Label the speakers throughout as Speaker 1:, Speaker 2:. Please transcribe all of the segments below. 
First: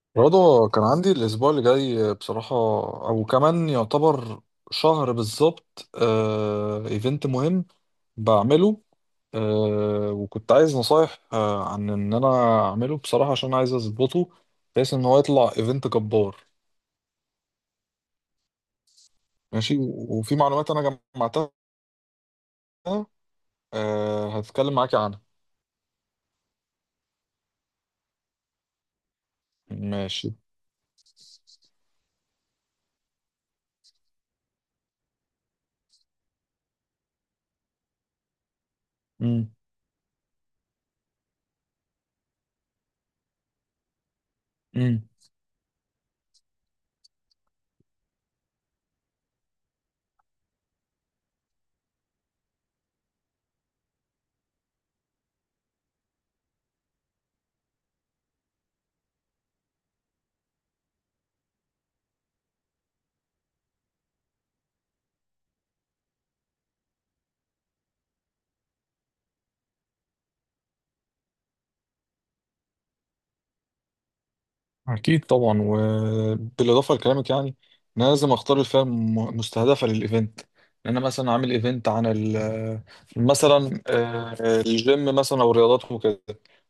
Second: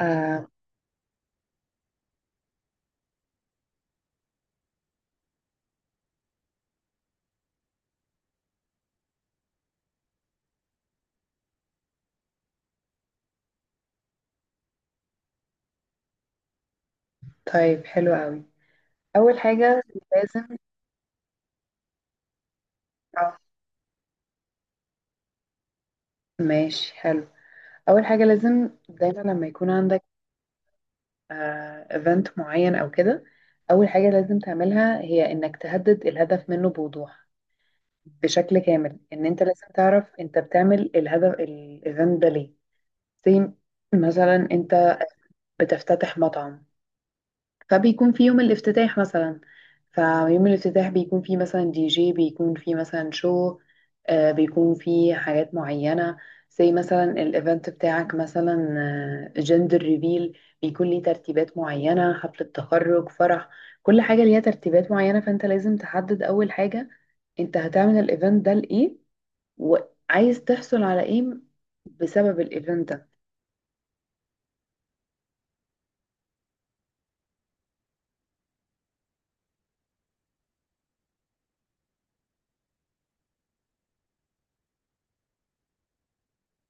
Speaker 1: آه.
Speaker 2: رضا كان عندي الأسبوع اللي جاي بصراحة، أو كمان يعتبر شهر بالظبط. إيفنت مهم بعمله. وكنت عايز نصايح عن إن أنا أعمله بصراحة عشان عايز أظبطه بحيث إن هو يطلع إيفنت جبار.
Speaker 1: طيب، حلو قوي. اول
Speaker 2: ماشي،
Speaker 1: حاجه
Speaker 2: وفي
Speaker 1: لازم
Speaker 2: معلومات أنا جمعتها،
Speaker 1: اه
Speaker 2: هتكلم معاكي عنها.
Speaker 1: ماشي حلو اول حاجه لازم دايما لما يكون عندك
Speaker 2: ماشي.
Speaker 1: ايفنت معين او كده، اول حاجه لازم تعملها هي انك تهدد الهدف منه بوضوح، بشكل كامل. ان انت
Speaker 2: مم.
Speaker 1: لازم تعرف انت بتعمل الهدف الايفنت ده ليه. زي مثلا انت
Speaker 2: مم.
Speaker 1: بتفتتح مطعم، فبيكون في يوم الافتتاح مثلا، فيوم الافتتاح بيكون فيه مثلا دي جي، بيكون فيه مثلا شو، بيكون فيه حاجات معينة. زي مثلا الايفنت بتاعك مثلا جندر ريفيل بيكون ليه ترتيبات معينة، حفلة تخرج، فرح، كل حاجة ليها ترتيبات معينة. فانت لازم تحدد اول حاجة انت هتعمل الايفنت ده لإيه، وعايز تحصل على ايه بسبب الايفنت ده.
Speaker 2: أكيد طبعا، وبالإضافة لكلامك يعني أنا لازم أختار الفئة مستهدفة للإيفنت، لأن أنا مثلا عامل إيفنت عن ال مثلا، الجيم مثلا أو الرياضات وكده.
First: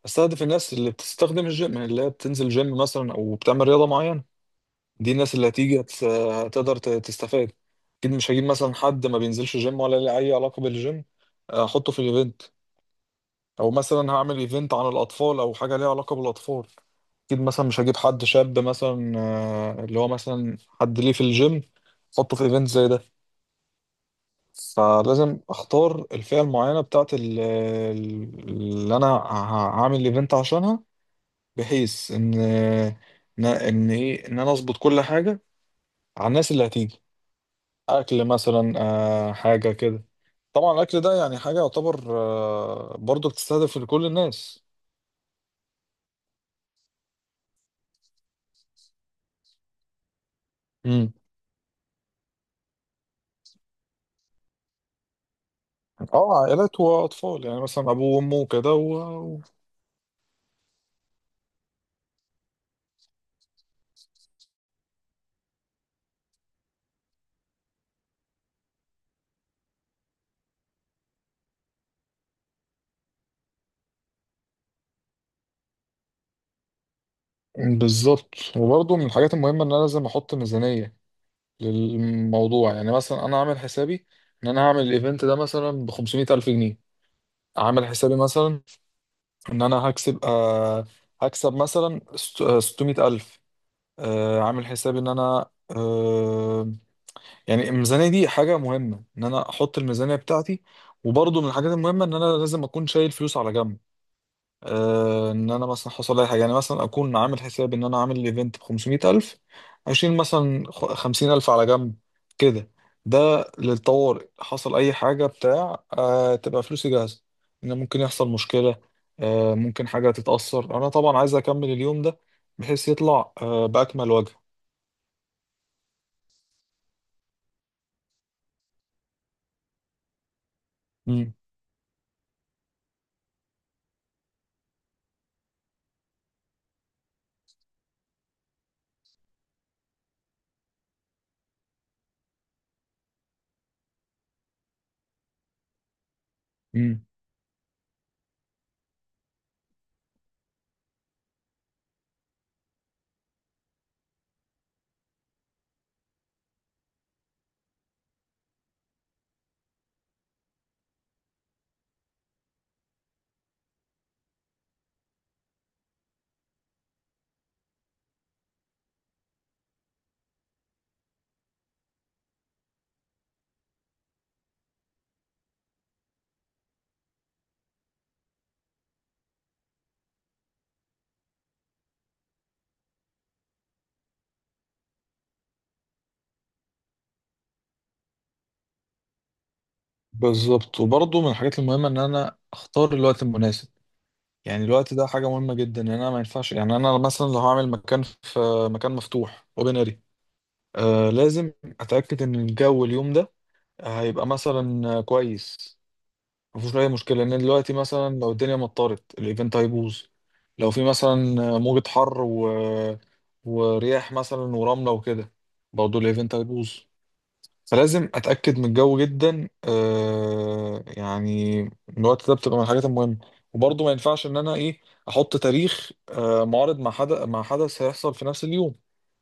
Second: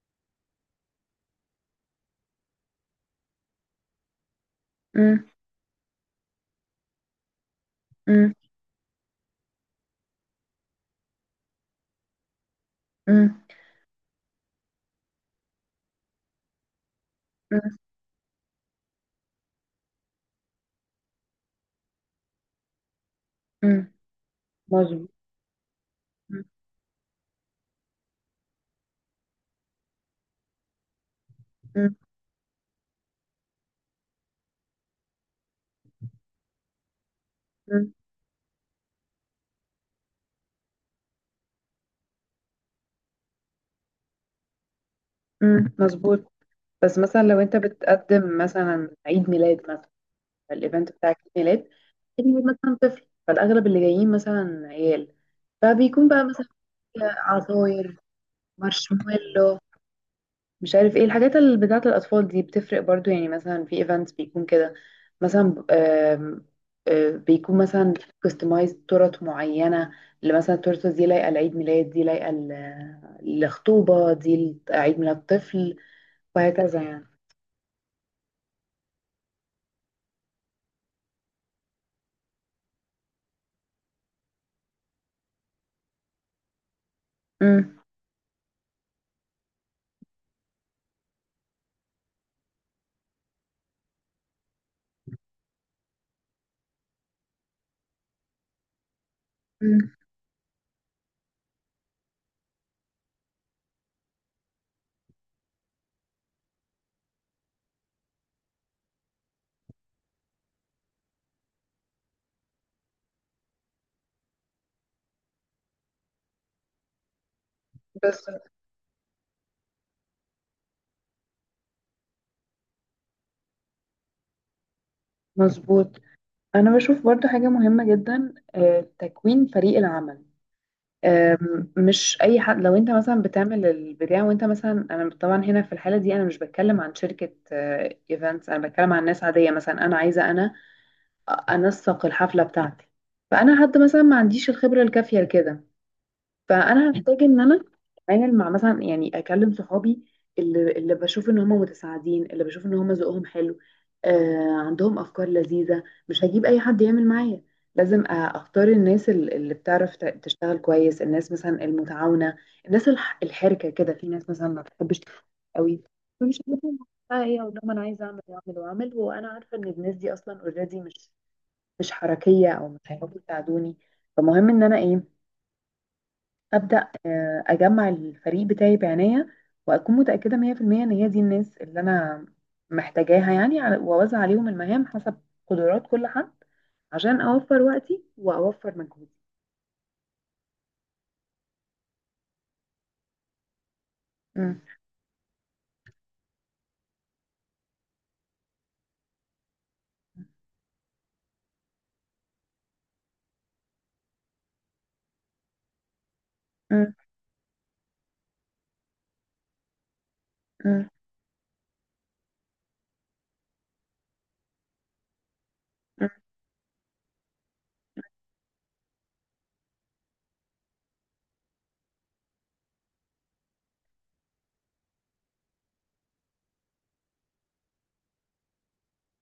Speaker 2: أستهدف الناس اللي بتستخدم الجيم، يعني اللي هي بتنزل جيم مثلا أو بتعمل رياضة معينة. دي
Speaker 1: مم،
Speaker 2: الناس اللي هتيجي هتقدر تستفاد. أكيد مش
Speaker 1: مم،
Speaker 2: هجيب مثلا حد ما بينزلش جيم ولا ليه أي علاقة بالجيم، أحطه في الإيفنت.
Speaker 1: مم،
Speaker 2: أو مثلا هعمل إيفنت عن الأطفال أو حاجة ليها علاقة بالأطفال. اكيد مثلا
Speaker 1: مم،
Speaker 2: مش هجيب حد شاب مثلا، اللي هو مثلا حد ليه في الجيم، احطه في ايفنت زي ده.
Speaker 1: مم. مظبوط.
Speaker 2: فلازم اختار الفئة المعينة بتاعت اللي انا هعمل الايفنت عشانها، بحيث ان ايه، ان انا اظبط كل حاجة على الناس اللي هتيجي. اكل مثلا، حاجة كده. طبعا الاكل ده يعني حاجة، يعتبر برضه بتستهدف لكل الناس.
Speaker 1: مظبوط. بس مثلا لو انت بتقدم مثلا عيد ميلاد، مثلا الايفنت بتاع
Speaker 2: امم.
Speaker 1: عيد ميلاد، عيد ميلاد مثلا طفل، فالاغلب اللي جايين مثلا عيال، فبيكون بقى
Speaker 2: اه،
Speaker 1: مثلا
Speaker 2: عائلات
Speaker 1: فيها
Speaker 2: واطفال، يعني مثلا
Speaker 1: عصاير،
Speaker 2: ابوه وامه وكده.
Speaker 1: مارشميلو، مش عارف ايه الحاجات اللي بتاعه الاطفال دي. بتفرق برضو، يعني مثلا في ايفنتس بيكون كده. مثلا آم، آه، بيكون مثلا كاستمايز تورت معينه، اللي مثلا التورته دي لايقه لعيد ميلاد، دي لايقه لخطوبه، دي لعيد ميلاد طفل، وهكذا يعني.
Speaker 2: بالظبط، وبرضه من الحاجات المهمة إن أنا لازم أحط ميزانية للموضوع. يعني مثلا أنا عامل حسابي إن أنا هعمل الإيفنت ده مثلا بخمسمية ألف جنيه.
Speaker 1: مم.
Speaker 2: عامل حسابي مثلا إن أنا هكسب، هكسب مثلا ستمية ألف. عامل حسابي إن أنا، يعني الميزانية دي حاجة مهمة، إن أنا أحط
Speaker 1: مم.
Speaker 2: الميزانية بتاعتي. وبرضه من الحاجات المهمة إن أنا لازم أكون شايل فلوس على جنب، ان انا مثلا حصل لي حاجه، يعني مثلا اكون عامل حساب ان انا عامل ايفنت ب 500000، اشيل مثلا 50000 على جنب كده. ده للطوارئ، حصل اي حاجه بتاع، تبقى فلوسي جاهزه، ان ممكن
Speaker 1: بس
Speaker 2: يحصل مشكله. ممكن حاجه تتاثر، انا طبعا عايز اكمل اليوم ده بحيث يطلع باكمل وجه.
Speaker 1: مظبوط. انا بشوف برضو حاجة مهمة جدا، تكوين فريق العمل. مش اي حد. لو انت مثلا بتعمل البتاع وانت مثلا، انا طبعا هنا في الحالة دي انا مش بتكلم عن شركة ايفنتس، انا بتكلم عن ناس عادية. مثلا انا عايزة انا انسق الحفلة بتاعتي، فانا حد مثلا ما عنديش الخبرة الكافية لكده، فانا
Speaker 2: امم
Speaker 1: هحتاج ان انا اتعامل مع مثلا، يعني اكلم صحابي اللي بشوف ان هم متساعدين، اللي بشوف ان هم ذوقهم حلو، آه عندهم افكار لذيذه. مش هجيب اي حد يعمل معايا. لازم اختار الناس اللي بتعرف تشتغل كويس، الناس مثلا المتعاونه، الناس الحركه كده. في ناس مثلا ما بتحبش تشتغل قوي، فمش هجيبهم بقى ايه اقول لهم انا عايزه اعمل واعمل واعمل وانا عارفه ان الناس دي اصلا اوريدي مش حركيه او مش هيعرفوا يساعدوني. فمهم ان انا ايه، ابدا اجمع الفريق بتاعي بعناية، واكون متأكدة 100% ان هي دي الناس اللي انا محتاجاها، يعني واوزع عليهم المهام حسب قدرات كل حد، عشان اوفر وقتي واوفر مجهودي.
Speaker 2: بالظبط، وبرضه من الحاجات المهمه ان انا اختار الوقت المناسب.
Speaker 1: مم.
Speaker 2: يعني الوقت ده حاجة مهمة جدا، يعني انا ما ينفعش، يعني انا مثلا لو هعمل مكان في مكان مفتوح اوبن اري، لازم اتأكد ان الجو اليوم ده هيبقى مثلا كويس، مفيش اي
Speaker 1: مم.
Speaker 2: مشكلة. ان دلوقتي مثلا لو الدنيا مطرت، الايفنت هيبوظ. لو في
Speaker 1: مم.
Speaker 2: مثلا موجة حر ورياح مثلا ورملة وكده، برضه الايفنت هيبوظ. فلازم اتاكد من الجو جدا، يعني من الوقت ده، بتبقى من الحاجات المهمه. وبرضه ما ينفعش ان انا ايه، احط تاريخ، معارض، مع حدث، مع حدث هيحصل في نفس اليوم.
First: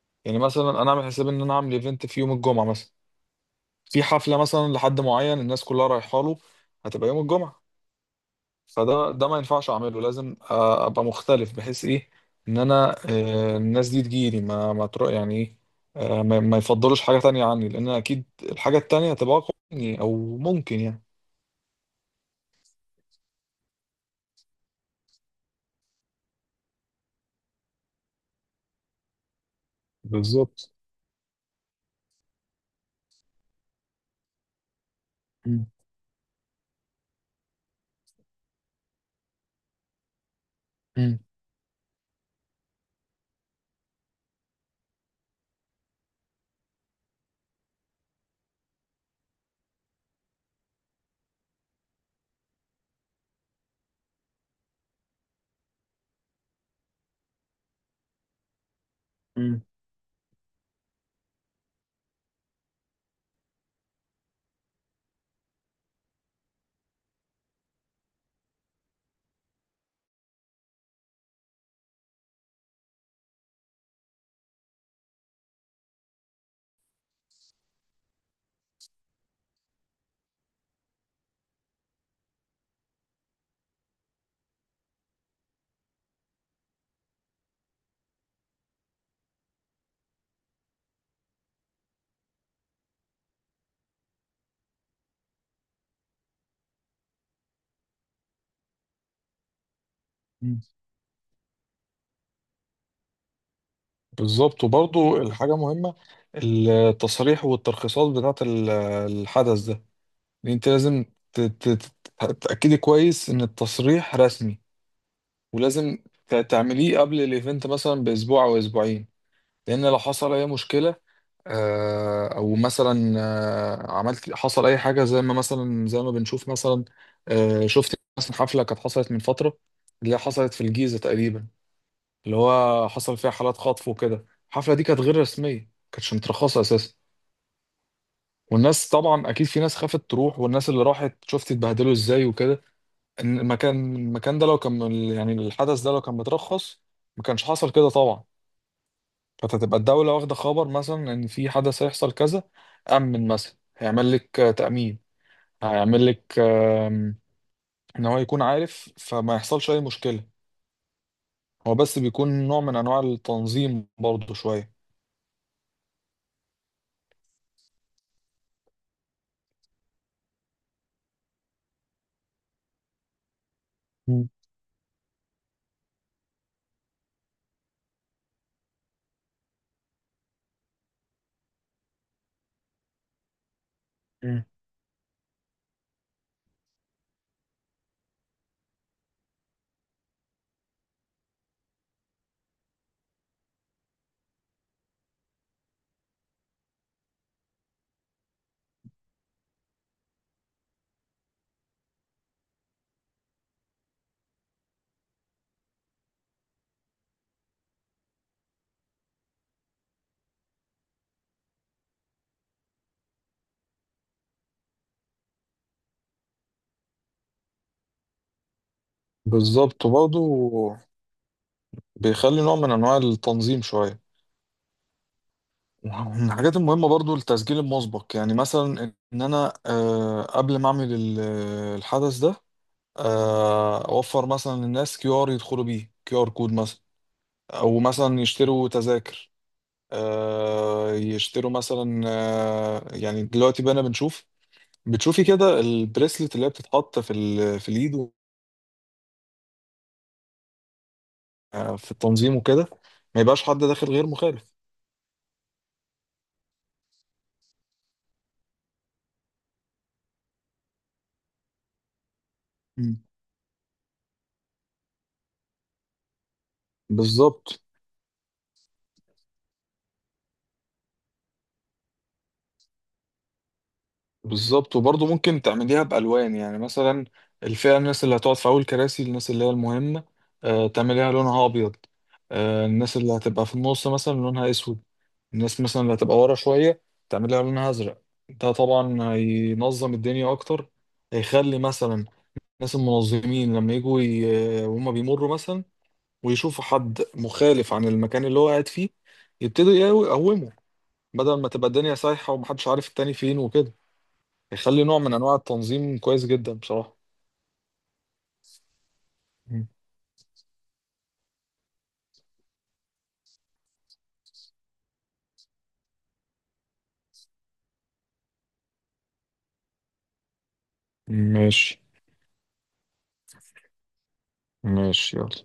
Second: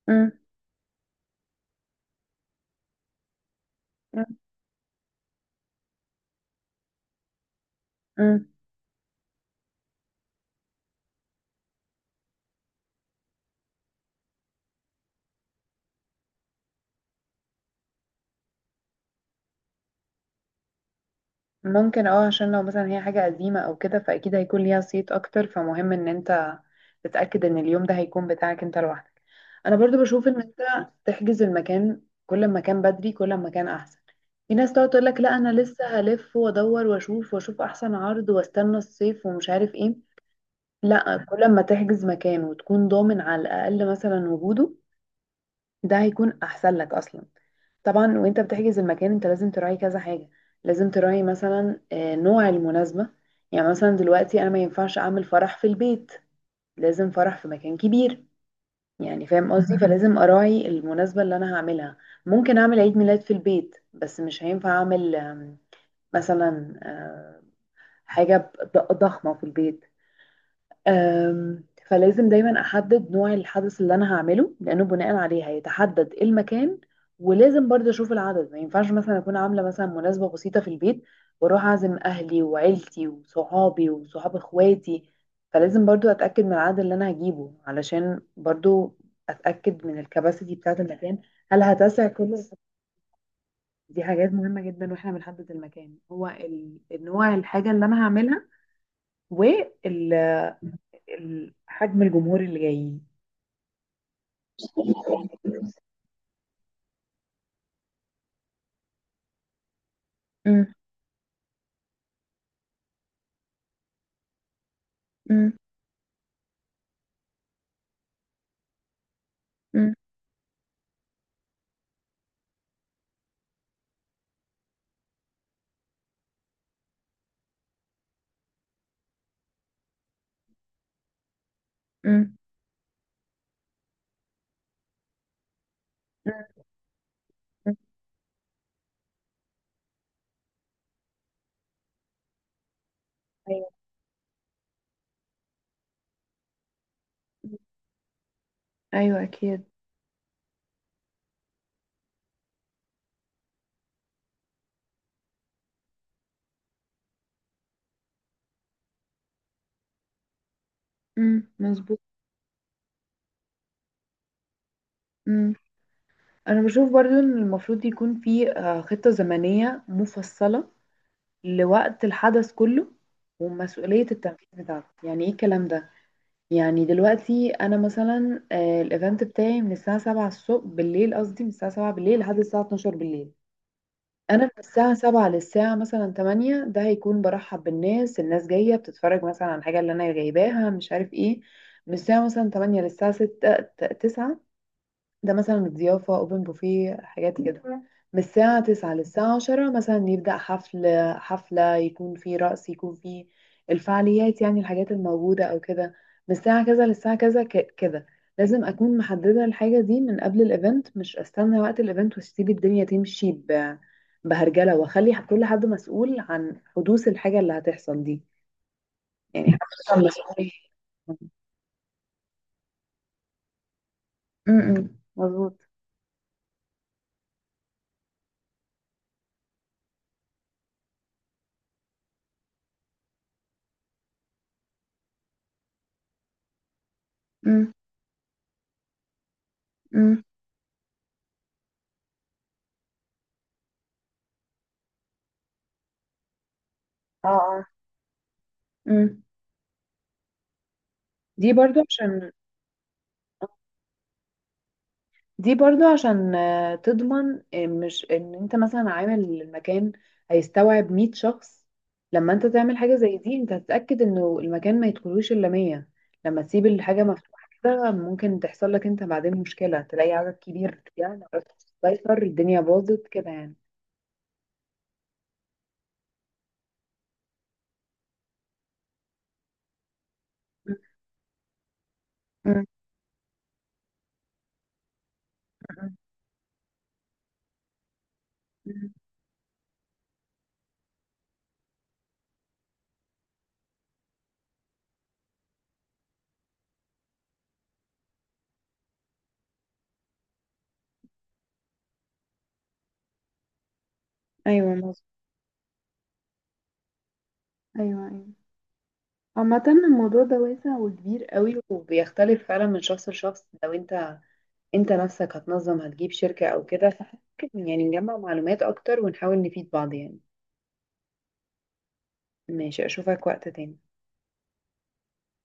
Speaker 1: مم.
Speaker 2: يعني مثلا انا اعمل حساب ان انا اعمل ايفنت في يوم الجمعه مثلا، في
Speaker 1: مم.
Speaker 2: حفله مثلا لحد معين، الناس كلها رايحه له، هتبقى يوم الجمعه.
Speaker 1: مم.
Speaker 2: فده ما ينفعش اعمله، لازم ابقى مختلف، بحيث ايه، ان انا، الناس دي تجيلي ما تروح، يعني ايه، ما يفضلوش حاجة تانية عني، لان اكيد الحاجة التانية هتبقى اقوى مني او ممكن يعني.
Speaker 1: ممكن اه، عشان لو مثلا هي حاجة قديمة او كده فاكيد هيكون ليها صيت اكتر. فمهم ان انت تتأكد ان اليوم ده هيكون بتاعك انت لوحدك. انا برضو بشوف ان انت
Speaker 2: بالظبط.
Speaker 1: تحجز المكان، كل ما كان بدري كل ما كان احسن. في ناس تقعد تقول لك لا انا
Speaker 2: مم.
Speaker 1: لسه هلف وادور واشوف واشوف احسن عرض واستنى الصيف ومش عارف ايه.
Speaker 2: مم.
Speaker 1: لا، كل ما تحجز مكان وتكون ضامن على الاقل مثلا وجوده، ده هيكون احسن لك اصلا. طبعا وانت بتحجز المكان انت لازم تراعي كذا حاجة. لازم تراعي مثلا نوع المناسبة. يعني مثلا دلوقتي انا ما ينفعش اعمل فرح في البيت، لازم فرح في مكان كبير. يعني فاهم
Speaker 2: مم.
Speaker 1: قصدي؟ مهم. فلازم اراعي المناسبة اللي انا هعملها. ممكن اعمل عيد ميلاد في البيت، بس مش هينفع اعمل آم، مثلا آه، حاجة ضخمة في البيت. أم، فلازم دايما احدد نوع الحدث اللي انا هعمله، لانه بناء عليه هيتحدد إيه المكان. ولازم برضه اشوف العدد. ما ينفعش مثلا اكون عامله مثلا مناسبه بسيطه في البيت واروح اعزم اهلي وعيلتي وصحابي وصحاب اخواتي. فلازم برضه اتاكد من العدد اللي انا هجيبه، علشان برضه اتاكد من الكباسيتي بتاعه المكان. هل هتسع كل، دي حاجات مهمه جدا. واحنا بنحدد المكان هو النوع الحاجه اللي انا هعملها، وال- ال-
Speaker 2: مم.
Speaker 1: حجم الجمهور اللي جايين.
Speaker 2: بالظبط، وبرضو الحاجة مهمة، التصاريح والترخيصات بتاعة الحدث ده. يعني انت
Speaker 1: مم.
Speaker 2: لازم ت- ت- ت- تتأكدي كويس ان التصريح رسمي،
Speaker 1: مم.
Speaker 2: ولازم تعمليه قبل الايفنت مثلا باسبوع او اسبوعين، لان
Speaker 1: مم.
Speaker 2: لو حصل اي مشكله، او مثلا عملت، حصل اي حاجه زي ما مثلا زي ما بنشوف مثلا. شفت مثلا حفله كانت حصلت من فتره، اللي هي حصلت في الجيزه تقريبا،
Speaker 1: مم.
Speaker 2: اللي هو حصل فيها حالات خطف وكده. الحفله دي كانت غير رسميه، ما كانتش مترخصه اساسا.
Speaker 1: مم.
Speaker 2: والناس طبعا اكيد في ناس خافت تروح، والناس اللي راحت شفت اتبهدلوا ازاي وكده. إن
Speaker 1: ايوه.
Speaker 2: المكان ده لو كان، يعني الحدث ده لو كان مترخص، ما كانش حصل كده طبعا.
Speaker 1: ايوه اكيد.
Speaker 2: فتبقى الدولة واخدة خبر مثلا، إن في حدث هيحصل كذا. أمن مثلا هيعمل لك تأمين، هيعمل لك إن هو يكون عارف، فما يحصلش أي مشكلة.
Speaker 1: مم.
Speaker 2: هو بس
Speaker 1: مظبوط.
Speaker 2: بيكون نوع من أنواع التنظيم برضه شوية.
Speaker 1: مم. انا بشوف برضو ان المفروض يكون في خطة زمنية مفصلة لوقت الحدث كله، ومسؤولية
Speaker 2: مم.
Speaker 1: التنفيذ بتاعته. يعني ايه الكلام ده؟ يعني دلوقتي انا مثلا الايفنت بتاعي من الساعة 7 الصبح بالليل، قصدي من الساعة 7 بالليل لحد الساعة 12 بالليل. انا
Speaker 2: مم.
Speaker 1: من الساعة 7 للساعة مثلا 8، ده هيكون برحب بالناس، الناس جاية بتتفرج مثلا على الحاجة اللي انا جايباها مش عارف ايه. من الساعة مثلا 8 للساعة 9، ده مثلا الضيافة، اوبن بوفيه، حاجات كده. مم. من الساعة 9 للساعة 10 مثلا يبدأ حفل، حفلة، يكون فيه رقص، يكون فيه الفعاليات، يعني الحاجات الموجودة أو كده. من الساعة كذا للساعة كذا، كده. لازم أكون محددة الحاجة دي من قبل الإيفنت، مش أستنى وقت الإيفنت وأسيب الدنيا تمشي بهرجلة، وأخلي كل حد مسؤول عن حدوث الحاجة اللي هتحصل دي. يعني حد
Speaker 2: بالظبط
Speaker 1: مثلا
Speaker 2: برضه
Speaker 1: مسؤول
Speaker 2: بيخلي نوع من أنواع التنظيم شوية.
Speaker 1: م- م. مظبوط.
Speaker 2: من الحاجات المهمة برضه التسجيل المسبق، يعني مثلا إن أنا، قبل ما أعمل الحدث ده، أوفر مثلا للناس كيو آر يدخلوا بيه، كيو آر كود مثلا،
Speaker 1: م-
Speaker 2: او مثلا يشتروا تذاكر.
Speaker 1: م.
Speaker 2: يشتروا مثلا، يعني دلوقتي بقى بنشوف، بتشوفي كده البريسلت اللي هي بتتحط في
Speaker 1: اه اه.
Speaker 2: في اليد
Speaker 1: م. دي برضو
Speaker 2: في
Speaker 1: عشان
Speaker 2: التنظيم وكده، ما يبقاش حد داخل غير مخالف.
Speaker 1: دي برضو عشان تضمن آه، مش ان انت مثلا عامل المكان هيستوعب 100 شخص. لما انت تعمل حاجة
Speaker 2: مم.
Speaker 1: زي دي انت هتتأكد انه المكان ما يدخلوش الا 100. لما تسيب الحاجة مفتوحة
Speaker 2: بالظبط
Speaker 1: كده ممكن تحصل لك انت بعدين مشكلة، تلاقي عدد كبير يعني ما عرفتش تسيطر، الدنيا باظت كده يعني.
Speaker 2: بالظبط. وبرضه ممكن تعمليها بألوان، يعني مثلا الفئة، الناس اللي هتقعد في أول كراسي، الناس اللي هي المهمة،
Speaker 1: م-
Speaker 2: تعمليها لونها أبيض.
Speaker 1: م-
Speaker 2: الناس اللي هتبقى في النص مثلا لونها أسود. الناس مثلا اللي
Speaker 1: م-
Speaker 2: هتبقى ورا شوية تعمليها لونها أزرق. ده
Speaker 1: م.
Speaker 2: طبعا هينظم الدنيا أكتر، هيخلي مثلا ناس المنظمين لما يجوا وهم بيمروا مثلا، ويشوفوا حد مخالف عن المكان اللي هو قاعد فيه، يبتدوا يقوموا، بدل ما تبقى الدنيا سايحة، ومحدش عارف التاني فين وكده،
Speaker 1: ايوه
Speaker 2: يخلي نوع
Speaker 1: مظبوط.
Speaker 2: من انواع التنظيم كويس جدا بصراحة.
Speaker 1: ايوه ايوه. عامة
Speaker 2: مم.
Speaker 1: الموضوع ده واسع وكبير قوي، وبيختلف فعلا من شخص لشخص. لو انت انت نفسك هتنظم، هتجيب شركة او كده، فممكن يعني نجمع معلومات اكتر ونحاول نفيد بعض يعني.
Speaker 2: ماشي.
Speaker 1: ماشي. اشوفك وقت تاني.
Speaker 2: ماشي يلا.